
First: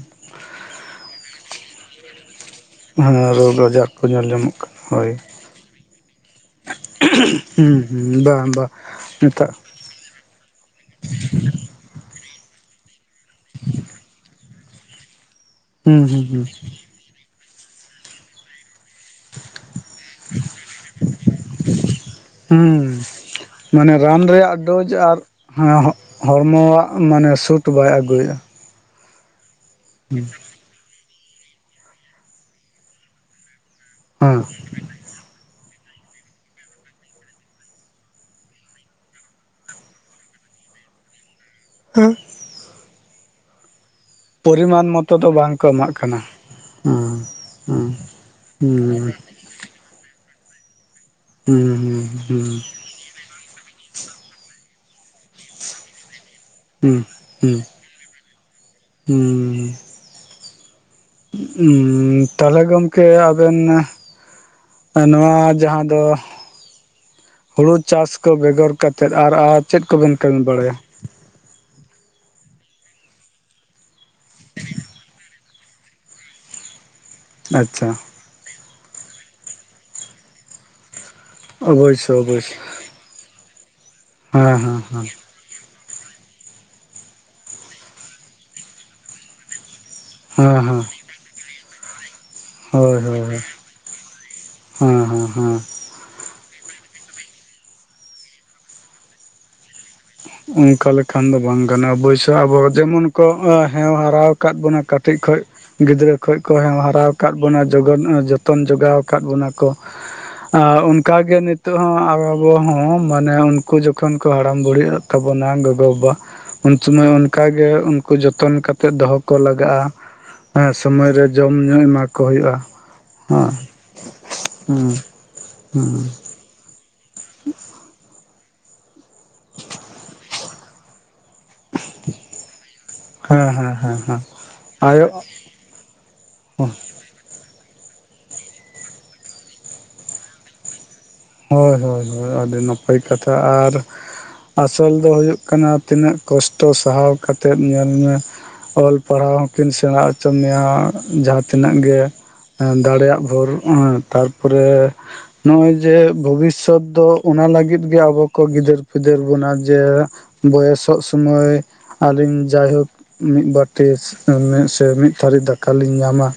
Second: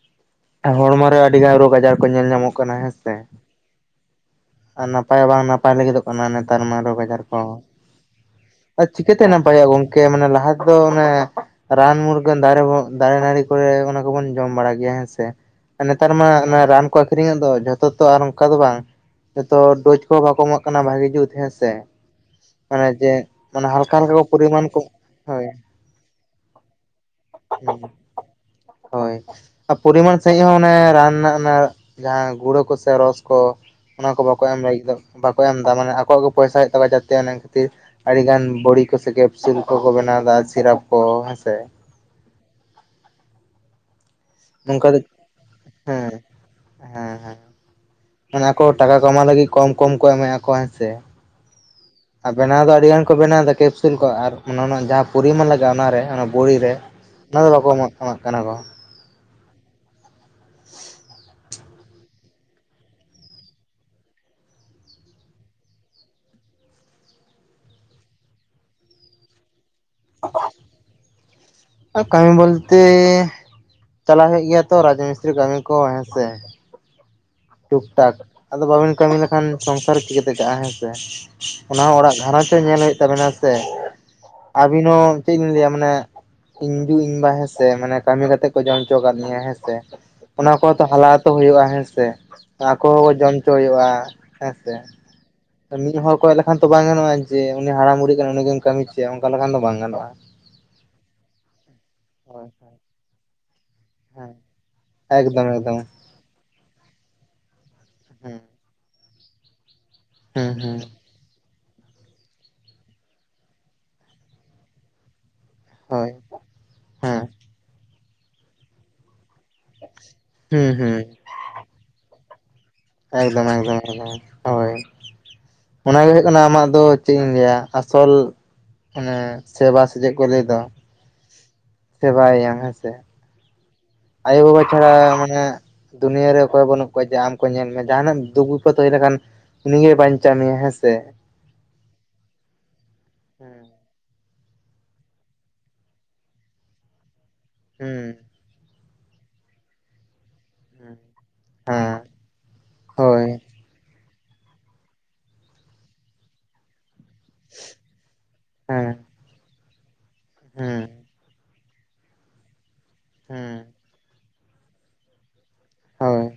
ᱟᱨ ᱦᱚᱲᱢᱚ ᱨᱮ ᱟᱹᱰᱤᱜᱟᱱ ᱨᱳᱜᱽ ᱟᱡᱟᱨ ᱠᱚ ᱧᱮᱞ ᱧᱟᱢᱚᱜ ᱠᱟᱱᱟ ᱦᱮᱸ ᱥᱮ, ᱨᱳᱜᱽ ᱟᱡᱟᱨ ᱠᱚ ᱧᱮᱞ ᱧᱟᱢᱚᱜ ᱠᱟᱱᱟ ᱟᱨ ᱦᱳᱭ ᱱᱟᱯᱟᱭ ᱦᱚᱸ ᱵᱟᱝ ᱱᱟᱯᱟᱭ ᱞᱟᱹᱜᱤᱫᱚᱜ ᱠᱟᱱᱟ ᱱᱮᱛᱟᱨ ᱢᱟ ᱨᱳᱜᱽ ᱟᱡᱟᱨ ᱠᱚ᱾ ᱦᱩᱸ ᱵᱟᱝ ᱵᱟᱝ ᱱᱤᱛᱟᱜ ᱠᱟᱹᱡ ᱢᱟᱱᱮ ᱞᱟᱦᱟ ᱠᱷᱚᱡ ᱢᱟᱱᱮ ᱨᱟᱱ ᱢᱩᱨᱜᱟᱹᱱ ᱫᱟᱨᱮ ᱵᱚᱦᱚᱜ ᱫᱟᱨᱮ ᱱᱟᱹᱲᱤ ᱠᱚᱨᱮ ᱚᱱᱟ ᱠᱚᱵᱚᱱ ᱡᱚᱢ ᱵᱟᱲᱟ ᱜᱮᱭᱟ ᱦᱮᱸ ᱥᱮ᱾ ᱦᱩᱸ ᱱᱮᱛᱟᱨ ᱦᱩᱸ ᱢᱟ ᱦᱩᱸ ᱚᱱᱟ ᱨᱟᱱ ᱠᱚ ᱟᱠᱷᱨᱤᱧ ᱮᱫ ᱫᱚ ᱡᱷᱚᱛᱚ ᱛᱚ ᱟᱨ ᱚᱱᱠᱟ ᱫᱚ ᱵᱟᱝ᱾ ᱡᱚᱛᱚ ᱦᱚᱲ ᱰᱳᱡᱽ ᱠᱚᱦᱟᱸ ᱵᱟᱠᱚ ᱮᱢᱟᱜ ᱠᱟᱱᱟ ᱵᱷᱟᱜᱤ ᱡᱩᱛ ᱦᱮᱸ ᱥᱮ᱾ ᱦᱩᱸ ᱚᱱᱮ ᱡᱮ ᱚᱱᱟ ᱦᱟᱞᱠᱟ ᱢᱟᱱᱮ ᱦᱟᱞᱠᱟ ᱨᱟᱱ ᱠᱚ ᱨᱮᱭᱟᱜ ᱯᱩᱨᱤᱢᱟᱱ ᱠᱚ ᱰᱳᱡᱽ ᱟᱨ ᱦᱳᱭ ᱦᱮᱸ ᱦᱚᱸ ᱜ ᱦᱚᱲᱢᱚ-ᱟᱜ ᱢᱟᱱᱮ ᱥᱩᱴ ᱦᱩᱸ᱾ ᱵᱟᱭ ᱟᱹᱜᱩᱭᱜ-ᱟ᱾ ᱦᱳᱭ ᱟ ᱯᱩᱨᱤᱢᱟᱱ ᱥᱟᱺᱦᱤᱡ ᱦᱚᱸ ᱚᱱᱮ ᱨᱟᱱ ᱨᱮᱱᱟᱜ ᱚᱱᱟ ᱡᱟᱦᱟᱸ ᱜᱩᱲᱟᱹ ᱠᱚ ᱥᱮ ᱨᱚᱥ ᱠᱚ ᱚᱱᱟ ᱠᱚ ᱵᱟᱠᱚ ᱮᱢ ᱞᱟᱹᱜᱤᱫᱽᱚᱜ ᱾ ᱵᱟᱠᱚ ᱮᱢ ᱫᱟ ᱢᱟᱱᱮ ᱟᱠᱚᱣᱟᱜ ᱜᱮ ᱯᱚᱭᱥᱟ ᱦᱩᱭᱩᱜ ᱛᱟᱠᱚᱣᱟ ᱡᱟᱛᱮ ᱚᱱᱟ ᱠᱷᱟᱹᱛᱤᱨ ᱟᱹᱰᱤ ᱜᱟᱱ ᱵᱳᱲᱤ ᱠᱚ ᱥᱮ ᱠᱮᱯᱥᱩᱞ ᱠᱚ ᱠᱚ ᱵᱮᱱᱟᱣ ᱮᱫᱟ ᱥᱤᱨᱟᱯ ᱠᱚ ᱦᱮᱸ ᱥᱮ ᱾ ᱦᱮᱸ ᱾ ᱯᱚᱨᱤᱢᱟᱱ ᱢᱚᱛᱚ ᱫᱚ ᱵᱟᱝ ᱠᱚ ᱮᱢᱟᱜ ᱦᱮᱸ ᱠᱟᱱᱟ᱾ ᱦᱮᱸ ᱦᱟᱸ ᱦᱮᱸ ᱦᱟᱸ ᱢᱟᱱᱮ ᱟᱠᱚ ᱴᱟᱠᱟ ᱠᱟᱢᱟᱣ ᱞᱟᱹᱜᱤᱫ ᱠᱚᱢ ᱠᱚᱢ ᱠᱚ ᱮᱢᱮᱜ ᱟᱠᱚ ᱦᱮᱸᱥᱮ᱾ ᱦᱩᱸ ᱦᱩᱸ ᱾ ᱟᱨ ᱵᱮᱱᱟᱣ ᱫᱚ ᱟᱹᱰᱤ ᱜᱟᱱ ᱠᱚ ᱵᱮᱱᱟᱣ ᱮᱫᱟ ᱠᱮᱯᱥᱩᱞ ᱠᱚ ᱟᱨ ᱚᱱᱟ ᱚᱱᱟ ᱡᱟᱦᱟᱸ ᱯᱚᱨᱤᱢᱟᱱ ᱞᱟᱜᱟᱜᱼᱟ ᱚᱱᱟᱨᱮ ᱵᱳᱲᱤ ᱨᱮ ᱦᱩᱸ ᱚᱱᱟ ᱫᱚ ᱦᱩᱸ ᱵᱟᱠᱚ ᱮᱢᱟᱜ ᱮᱢᱟᱜ ᱠᱟᱱᱟ ᱠᱚ᱾ ᱦᱩᱸ, [unintelligible] ᱩᱸ ᱛᱟᱦᱚᱞᱮ ᱜᱚᱝᱠᱮ ᱟᱵᱮᱱ ᱱᱚᱣᱟ ᱡᱟᱦᱟᱸ ᱫᱚ ᱦᱳᱲᱳ ᱪᱟᱥ ᱠᱚ ᱵᱮᱜᱚᱨ ᱠᱛᱮᱫᱽ ᱟᱨ ᱟᱨ ᱪᱮᱫ ᱠᱚᱵᱮᱱ ᱠᱟᱹᱢᱤ ᱵᱟᱲᱟᱭᱟ? ᱠᱟᱹᱢᱤ ᱵᱚᱞᱛᱮ ᱪᱟᱞᱟᱣ ᱦᱩᱭᱩᱜ ᱜᱮᱭᱟ ᱛᱚ ᱨᱟᱡ ᱢᱤᱥᱛᱨᱤ ᱠᱟᱹᱢᱤ ᱠᱚ ᱦᱮᱸᱥᱮ᱾ ᱴᱩᱠ ᱟᱪᱪᱷᱟ ᱴᱟᱠ ᱟᱫᱚ ᱵᱟᱵᱤᱱ ᱠᱟᱹᱢᱤ ᱞᱮᱠᱷᱟᱱ ᱥᱚᱝᱥᱟᱨ ᱪᱤᱠᱟᱹᱛᱮ ᱠᱟᱜᱼᱟ ᱦᱮᱸ ᱥᱮ᱾ ᱚᱱᱟ ᱦᱚᱸ ᱚᱲᱟᱜ ᱚᱵᱚᱥᱥᱳᱭ ᱜᱷᱟᱨᱚᱸᱡᱽ ᱚᱵᱚᱥᱥᱳᱭ ᱦᱚᱸ ᱧᱮᱞ ᱦᱩᱭᱩᱜ ᱛᱟᱵᱤᱱᱟ ᱥᱮ ᱦᱮᱸ ᱦᱮᱸ ᱟᱵᱤᱱ ᱦᱚᱸ ᱪᱮᱜᱞᱤᱧ ᱞᱟᱹᱭᱟ ᱢᱟᱱᱮ ᱤᱧ ᱡᱩ ᱤᱧ ᱵᱟ ᱦᱮᱸᱥᱮ ᱢᱟᱱᱮ ᱠᱟᱹᱢᱤ ᱠᱟᱛᱮᱜ ᱠᱚ ᱡᱚᱢ ᱦᱚᱪᱚ ᱠᱟᱜ ᱞᱤᱧᱟᱹ ᱦᱮᱸᱥᱮ᱾ ᱚᱱᱟ ᱦᱮᱸ ᱠᱚ ᱦᱚᱸ ᱛᱚ ᱦᱮᱸ ᱦᱮᱸ ᱦᱟᱞᱟ ᱚᱛᱚ ᱦᱩᱭᱩᱜᱼᱟ ᱦᱮᱸᱥᱮ᱾ ᱟᱠᱚ ᱦᱳᱭ ᱦᱚᱸ ᱠᱚ ᱦᱳᱭ ᱡᱚᱢ ᱦᱳᱭ ᱦᱚᱪᱚ ᱦᱩᱭᱩᱜᱼᱟ ᱦᱮᱸ ᱥᱮ ᱦᱮᱸ ᱦᱮᱸ ᱢᱤᱫ ᱦᱚᱲ ᱠᱚᱭᱚᱜ ᱞᱮᱠᱷᱟᱱ ᱛᱚ ᱵᱟᱝ ᱜᱟᱱᱚᱜᱼᱟ ᱡᱮ ᱩᱱᱤ ᱦᱟᱲᱟᱢ ᱵᱩᱲᱷᱤᱜ ᱠᱟᱱᱟᱭᱮ ᱩᱱᱤ ᱜᱮᱢ ᱠᱟᱹᱢᱤ ᱦᱚᱪᱚᱭᱟ ᱚᱱᱠᱟ ᱞᱮᱠᱷᱟᱱ ᱫᱚ ᱵᱟᱝ ᱜᱟᱱᱚᱜᱼᱟ᱾ ᱚᱱᱠᱟ ᱞᱮᱠᱷᱟᱱ ᱫᱚ ᱵᱟᱝ ᱜᱟᱱᱚᱜᱼᱟ ᱚᱵᱟᱹᱭᱥᱳ ᱦᱳᱭ ᱟᱵᱚ ᱦᱳᱭ ᱡᱮᱢᱚᱱ ᱠᱚ ᱦᱮᱣ ᱦᱮᱸ ᱦᱟᱨᱟᱣ ᱠᱟᱫ ᱵᱚᱱᱟ ᱠᱟᱴᱤᱡ ᱠᱷᱚᱡ ᱮᱠᱫᱚᱢ ᱮᱠᱫᱚᱢ ᱜᱤᱫᱽᱨᱟᱹ ᱠᱷᱚᱡ ᱠᱚ ᱦᱮᱣ ᱦᱟᱨᱟᱣ᱾ ᱠᱟᱫ ᱵᱚᱱᱟ ᱡᱚᱜᱚᱱ ᱦᱩᱸ ᱡᱚᱛᱚᱱ ᱡᱚᱜᱟᱣ ᱠᱟᱫ ᱵᱚᱱᱟᱣ ᱠᱚ ᱦᱩᱸ ᱟ ᱦᱩᱸ ᱠᱟᱜᱮ ᱜᱮ ᱱᱤᱛᱚᱜ ᱦᱚᱸ ᱟᱵᱚ ᱟᱵᱚᱴᱣᱟᱜ ᱦᱚᱸ ᱢᱟᱱᱮ ᱩᱱᱠᱩ ᱡᱚᱠᱷᱚᱱ ᱠᱚ ᱦᱟᱲᱟᱢ ᱵᱩᱲᱦᱤᱜ ᱛᱟᱵᱚᱱᱟ ᱜᱚ ᱜᱚ, ᱦᱳᱭ ᱵᱟᱵᱟ ᱩᱱ ᱥᱚᱢᱚᱭ ᱦᱚ ᱦᱮᱸ ᱚᱱᱠᱟᱜᱮ ᱩᱱᱠᱩ ᱡᱚᱛᱚᱱ ᱠᱟᱛᱮᱫ ᱫᱚᱦᱚ ᱠᱚ ᱞᱟᱜᱟᱜᱼᱟ᱾ ᱦᱮᱸ ᱦᱩᱸ ᱦᱩᱸ ᱥᱚᱢᱚᱭ ᱨᱮ ᱡᱚᱢ ᱧᱩ ᱮᱢᱟ ᱠᱚ ᱦᱩᱭᱩᱜᱼᱟ᱾ ᱮᱠᱫᱚᱢ ᱦᱮᱸ ᱮᱠᱫᱚᱢ ᱮᱠᱫᱚᱢ ᱮᱠᱫᱚᱢ ᱦᱳᱭ ᱦᱩᱸ ᱚᱱᱟᱱᱟᱜᱮ ᱦᱩᱭᱩᱜ ᱠᱟᱱᱟ ᱟᱢᱟᱜ ᱫᱚ ᱪᱮᱫ ᱤᱧ ᱞᱟᱹᱭᱟ ᱟᱥᱚᱞ ᱢᱟᱱᱮ ᱥᱮᱵᱟ ᱥᱮ ᱪᱮᱫ ᱠᱚ ᱞᱟᱹᱭ ᱫᱚ᱾ ᱥᱮᱵᱟᱭ-ᱭᱟᱢ ᱦᱮᱸ ᱥᱮ᱾ ᱦᱟᱸ ᱦᱟᱸ ᱦᱟᱸ᱾ ᱟᱭᱳ ᱵᱟᱵᱟ ᱪᱷᱟᱲᱟ ᱢᱟᱱᱮ ᱫᱩᱱᱭᱟᱹᱨᱮ ᱚᱠᱚᱭ ᱵᱟᱹᱱᱩᱜ ᱠᱚᱣᱟ ᱡᱮ ᱟᱢ ᱠᱚ ᱧᱮᱞ ᱢᱮ ᱡᱟᱦᱟᱱᱟᱜ ᱫᱩᱠ ᱵᱤᱯᱚᱫ ᱦᱩᱭ ᱞᱮᱠᱷᱟᱱ᱾ ᱩᱱᱤ ᱜᱮ ᱵᱟᱧᱪᱟᱣ ᱢᱮᱭᱟ ᱦᱮᱸ ᱥᱮ᱾ ᱦᱳᱭ ᱦᱳᱭ ᱦᱳᱭ ᱟᱹᱰᱤ ᱱᱟᱯᱟᱭ ᱠᱟᱛᱷᱟ ᱦᱮᱸ ᱟᱨ ᱟᱥᱚᱞ ᱫᱚ ᱦᱩᱭᱩᱜ ᱠᱟᱱᱟ ᱛᱤᱱᱟᱹᱜ ᱠᱚᱥᱴᱚ ᱥᱟᱦᱟᱣ ᱠᱟᱛᱮᱫ ᱥᱮ ᱧᱮᱞ ᱢᱮ ᱦᱩᱸ ᱚᱞ ᱯᱟᱲᱦᱟᱣ ᱦᱚᱸᱠᱤᱱ ᱥᱮᱬᱟ ᱪᱚ ᱢᱮᱭᱟ ᱡᱟᱦᱟᱸ ᱛᱤᱱᱟᱹᱜ ᱜᱮ ᱦᱮᱸ ᱮᱸ ᱫᱟᱲᱮᱭᱟᱜ ᱦᱳᱭ ᱵᱷᱳᱨ ᱮᱸ ᱾ ᱛᱟᱨᱯᱚᱨᱮ ᱱᱚᱜᱼᱚᱭ ᱡᱮ ᱵᱷᱚᱵᱤᱥᱚᱛ ᱫᱚ᱾ ᱚᱱᱟ ᱞᱟᱹᱜᱤᱫ ᱜᱮ ᱟᱵᱚ ᱠᱚ ᱜᱤᱫᱟᱹᱨ ᱦᱮᱸ ᱯᱤᱫᱟᱹᱨ ᱵᱚᱱᱟ ᱡᱮ ᱦᱮᱸ ᱵᱚᱭᱮᱥᱚᱜ ᱥᱩᱢᱚᱭ ᱟᱞᱤᱧ ᱡᱟᱭᱦᱳᱠ ᱢᱤᱫ ᱦᱮᱸ ᱵᱟᱴᱤ ᱥᱮᱢᱮᱫ ᱥᱮᱢᱮᱫ ᱛᱷᱟᱹᱨᱤ ᱫᱟᱠ ᱠᱟᱞᱤᱧ ᱦᱳᱭ ᱧᱟᱢᱟ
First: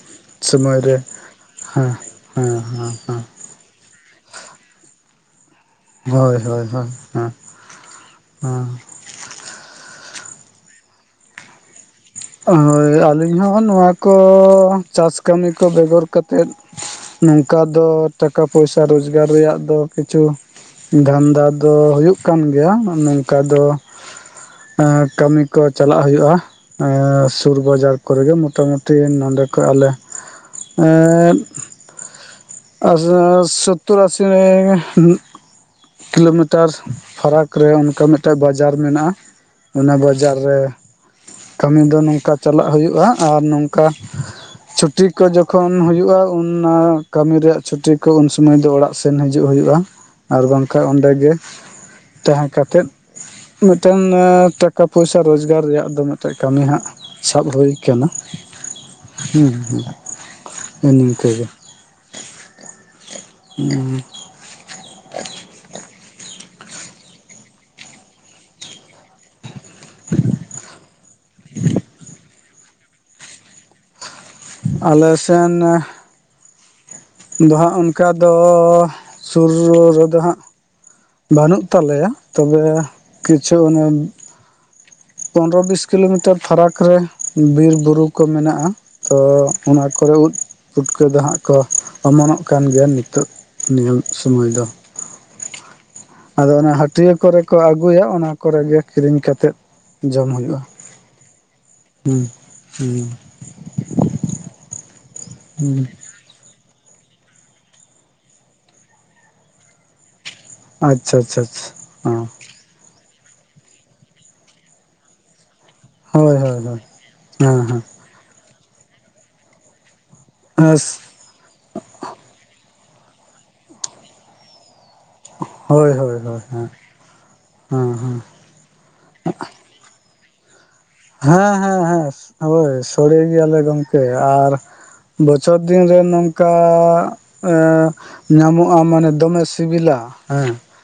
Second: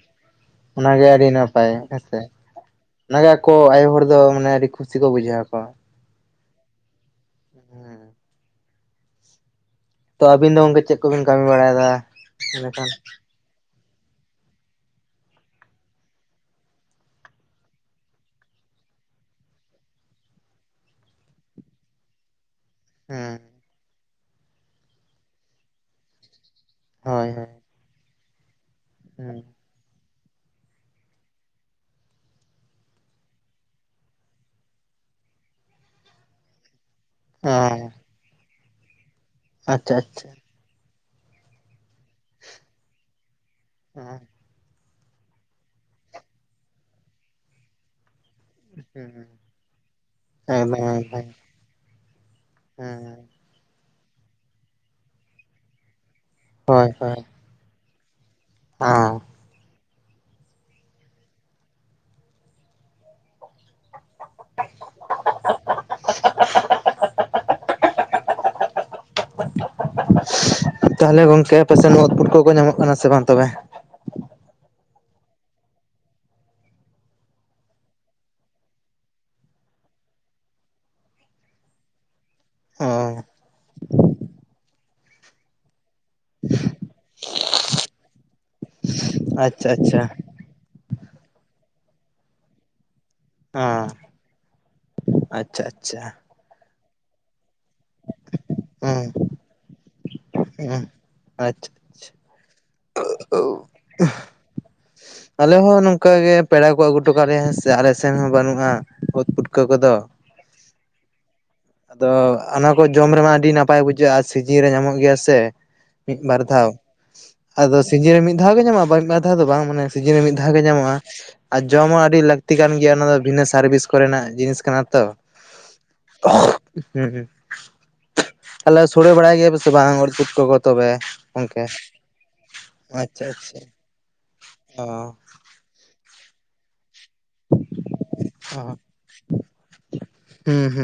ᱥᱳᱢᱚᱭ ᱨᱮ ᱚᱱᱟᱜᱮ ᱟᱹᱰᱤ ᱦᱮᱸ ᱦᱮᱸ ᱦᱮᱸ ᱦᱮᱸ᱾ ᱠᱚ ᱟᱭᱳ ᱦᱚᱲ ᱫᱚ ᱢᱟᱱᱮ ᱟᱹᱰᱤ ᱠᱩᱥᱤ ᱠᱚ ᱵᱩᱡᱷᱟᱹᱣᱟ ᱠᱚ᱾ ᱦᱳᱭ ᱦᱳᱭ ᱦᱳᱭ ᱦᱮᱸ᱾ ᱦᱮᱸ᱾ ᱦᱮᱸ ᱛᱚ ᱟᱵᱤᱱ ᱫᱚ ᱚᱝᱜᱷᱤ ᱪᱮᱫ ᱠᱚᱵᱤᱱ ᱠᱟᱹᱢᱤ ᱵᱟᱲᱟᱭᱮᱫᱟ? ᱤᱱᱟᱹᱠᱷᱟᱱ ᱦᱳᱭ ᱟᱹᱞᱤᱧ ᱦᱚᱸ ᱱᱚᱣᱟ ᱠᱚ ᱪᱟᱥ ᱠᱟᱹᱢᱤ ᱠᱚ ᱵᱮᱜᱚᱨ ᱠᱟᱛᱮᱫ ᱱᱚᱝᱠᱟ ᱫᱚ ᱴᱟᱠᱟ ᱯᱚᱭᱥᱟ ᱨᱳᱡᱽᱜᱟᱨ ᱨᱮᱭᱟᱜ ᱫᱚ ᱠᱤᱪᱷᱩ ᱫᱷᱟᱸᱱᱫᱟ ᱫᱚ ᱦᱩᱭᱩᱜ ᱠᱟᱱ ᱜᱮᱭᱟ᱾ ᱱᱚᱝᱠᱟ ᱦᱮᱸ ᱫᱚ ᱮᱸ ᱠᱟᱹᱢᱤ ᱠᱚ ᱪᱟᱞᱟᱜ ᱦᱩᱭᱩᱜᱼᱟ᱾ ᱦᱳᱭ ᱮᱸ ᱦᱳᱭ ᱥᱩᱨ ᱵᱟᱡᱟᱨ ᱠᱚᱨᱮᱜᱮ ᱢᱚᱴᱟ ᱢᱩᱴᱤ ᱦᱮᱸ ᱱᱚᱰᱮ ᱠᱷᱚᱱ ᱟᱞᱮ ᱮᱸ ᱟᱥᱟᱨ ᱥᱚᱛᱛᱚᱨ ᱟᱥᱤ ᱢᱤ ᱠᱤᱞᱳᱢᱤᱴᱟᱨ ᱯᱷᱟᱨᱟᱠ ᱨᱮ ᱦᱮᱸ ᱚᱱᱠᱟ ᱢᱤᱫᱴᱟᱝ ᱵᱟᱡᱟᱨ ᱢᱮᱱᱟᱜᱼᱟ, ᱚᱱᱟ ᱟᱪᱪᱷᱟ ᱟᱪᱪᱷᱟ ᱵᱟᱡᱟᱨ ᱨᱮ ᱠᱟᱹᱢᱤ ᱫᱚ ᱱᱚᱝᱠᱟ ᱪᱟᱞᱟᱜ ᱦᱩᱭᱩᱜᱼᱟ ᱟᱨ ᱱᱚᱝᱠᱟ ᱦᱮᱸ ᱪᱷᱩᱴᱤ ᱠᱚ ᱡᱚᱠᱷᱚᱱ ᱦᱩᱭᱩᱜᱼᱟ ᱚᱱᱟ ᱠᱟᱹᱢᱤ ᱨᱮᱭᱟᱜ ᱪᱷᱩᱴᱤ᱾ ᱠᱟ ᱩᱱ ᱥᱚᱢᱚᱭ ᱫᱚ ᱚᱲᱟᱜ ᱥᱮᱱ ᱦᱩᱸ ᱦᱤᱡᱩᱜ ᱦᱩᱭᱩᱜᱼᱟ ᱟᱨ ᱮᱠᱫᱚᱢ ᱵᱟᱝᱠᱷᱟᱱ ᱮᱠᱫᱚᱢ ᱚᱱᱰᱮᱜᱮ ᱾ ᱛᱟᱦᱮᱸ ᱠᱟᱛᱮᱫ᱾ ᱦᱮᱸ ᱢᱤᱫᱴᱮᱱ ᱴᱟᱠᱟ ᱯᱚᱭᱥᱟ ᱨᱚᱡᱽᱜᱟᱨ ᱨᱮᱭᱟᱜ ᱫᱚ ᱢᱤᱫ ᱴᱮᱱ ᱠᱟᱹᱢᱤ ᱦᱟᱸᱜ ᱦᱳᱭ ᱦᱳᱭ ᱥᱟᱵ ᱦᱳᱭ ᱠᱟᱱᱟ ᱦᱮᱸ ᱦᱩᱸ ᱮ ᱱᱤᱝᱠᱟᱹ ᱜᱮ᱾ ᱩᱸ᱾ [unintelligible] ᱛᱟᱦᱚᱞᱮ ᱜᱚᱝᱠᱮ ᱯᱟᱥᱮ ᱱᱩᱣᱟ ᱩᱫ ᱯᱩᱴᱠᱟᱹ ᱠᱚᱜᱮ ᱧᱟᱢᱚᱜ ᱠᱟᱱᱟ ᱥᱮ ᱵᱟᱝ ᱛᱚᱵᱮ? ᱟᱞᱮ ᱥᱮᱱ ᱫᱚ ᱦᱟᱸᱜ ᱚᱱᱠᱟ ᱫᱚ ᱥᱩᱨ ᱨᱮᱫᱚ ᱦᱟᱸᱜ᱾ ᱵᱟᱹᱱᱩᱜ ᱛᱟᱞᱮᱭᱟ ᱛᱚᱵᱮ ᱚ ᱠᱤᱪᱷᱩ ᱚᱱᱮ ᱯᱚᱱᱨᱚ ᱵᱤᱥ ᱠᱤᱞᱳᱢᱤᱴᱟᱨ ᱯᱷᱟᱨᱟᱠ ᱨᱮ ᱵᱤᱨ-ᱵᱩᱨᱩ ᱠᱚ ᱢᱮᱱᱟᱜᱼᱟ᱾ ᱛᱚ ᱟᱪᱪᱷᱟ ᱚᱱᱟ ᱟᱪᱪᱷᱟ ᱠᱚᱨᱮ ᱩᱫ ᱯᱩᱴᱠᱟᱹ ᱫᱚ ᱦᱟᱸᱜ ᱠᱚ ᱚᱢᱟᱱᱚᱜ ᱠᱟᱱ ᱜᱮᱭᱟ ᱱᱤᱛᱳᱜ ᱾ ᱦᱮᱸ ᱱᱤᱭᱟᱹ ᱥᱩᱢᱚᱭ ᱫᱚ᱾ ᱟᱪᱪᱷᱟ ᱟᱪᱪᱷᱟ ᱟᱫᱚ ᱚᱱᱟ ᱦᱟᱹᱴᱤᱭᱟᱹ ᱠᱚᱨᱮ ᱠᱚ ᱟᱹᱜᱩᱭᱟ ᱚᱱᱟ ᱠᱚᱨᱮ ᱜᱮ ᱠᱤᱨᱤᱧ ᱠᱟᱛᱮᱜ ᱡᱚᱢ ᱦᱩᱭᱩᱜ᱾ ᱦᱮᱸ ᱟᱪᱪᱷᱟ᱾ ᱦᱩ, ᱸ ᱦᱩᱸ᱾ [unintelligible] ᱟᱞᱮ ᱦᱚᱸ ᱦᱩᱸ ᱱᱚᱝᱠᱟᱜ ᱜᱮ ᱯᱮᱲᱟ ᱠᱚ ᱟᱹᱜᱩ ᱦᱚᱴᱚ ᱠᱟᱜ ᱞᱮᱭᱟ ᱦᱮᱸᱥᱮ ᱟᱞᱮ ᱥᱮᱱ ᱦᱚᱸ ᱵᱟᱹᱱᱩᱜ-ᱟ ᱳᱫ, ᱯᱩᱴᱠᱟᱹ ᱠᱚᱫᱚ᱾ ᱟᱪᱪᱷᱟ, ᱟᱪᱪᱷᱟ, ᱟᱪᱪᱷᱟ᱾ ᱟᱫᱚ ᱦᱚᱸ ᱟᱱᱟ ᱠᱚ ᱡᱚᱢ ᱨᱮᱢᱟ ᱟᱹᱰᱤ ᱱᱟᱯᱟᱭ ᱵᱩᱡᱷᱟᱹᱜ-ᱟ ᱥᱤᱡᱤᱱ ᱨᱮ ᱧᱟᱢᱚᱜ ᱜᱮᱭᱟ ᱥᱮ᱾ ᱢᱤᱫ ᱦᱳᱭ ᱵᱟᱨ ᱦᱳᱭ ᱫᱷᱟᱣ ᱦᱳᱭ ᱦᱮᱸ ᱟᱫᱚ ᱥᱤᱡᱮᱱ ᱨᱮ ᱢᱤᱫ ᱫᱷᱟᱣ ᱜᱮ ᱧᱟᱢᱚᱜ-ᱟ ᱵᱟ ᱵᱟᱨ ᱫᱷᱟᱣ ᱫᱚ ᱵᱟᱝ ᱢᱟᱱᱮ ᱥᱤᱡᱤᱱ ᱨᱮ ᱢᱤᱫ ᱫᱷᱟᱣ ᱜᱮ ᱦᱮᱸ ᱧᱟᱢᱚᱜ-ᱟ᱾ ᱟᱨ ᱡᱚᱢ ᱦᱚᱸ ᱟᱹᱰᱤ ᱞᱟᱹᱠᱛᱤ ᱠᱟᱱ ᱜᱮᱭᱟ ᱚᱱᱟ ᱫᱚ ᱵᱷᱤᱱᱟᱹ ᱥᱟᱨ ᱵᱷᱤᱥ ᱠᱚ ᱨᱮᱱᱟᱜ ᱡᱤᱱᱤᱥ ᱠᱟᱱᱟ᱾ ᱛᱚ ᱦᱳᱭ, ᱦᱳᱭ, ᱦᱳᱭ, ᱦᱳᱭ᱾ ᱦᱩᱸ, ᱦᱩᱸ ᱛᱟᱞᱦᱮ ᱥᱳᱲᱮ ᱵᱟᱲᱟᱭ ᱜᱮᱭᱟ ᱥᱮ ᱵᱟᱝ ᱳᱫ ᱯᱩᱴᱠᱟᱹ ᱠᱚ ᱛᱚᱵᱮ? ᱦᱮᱸ, ᱜᱚᱝᱠᱮ ᱦᱮᱸ, ᱦᱮᱸ ᱦᱳᱭ ᱥᱳᱲᱮ ᱟᱪᱪᱷᱟ ᱜᱮᱭᱟ ᱞᱮ ᱟᱪᱪᱷᱟ ᱜᱚᱝᱠᱮ ᱟᱨ ᱚ ᱚ ᱵᱚᱪᱷᱟᱨ ᱫᱤᱱ ᱨᱮ ᱱᱚᱝᱠᱟ ᱮᱸᱻ ᱧᱟᱢᱚᱜ-ᱟ ᱢᱟᱱᱮ ᱫᱚᱢᱮ ᱥᱤᱵᱤᱞᱟ ᱦᱮᱸ᱾ ᱦᱩᱸ ᱦᱩᱸ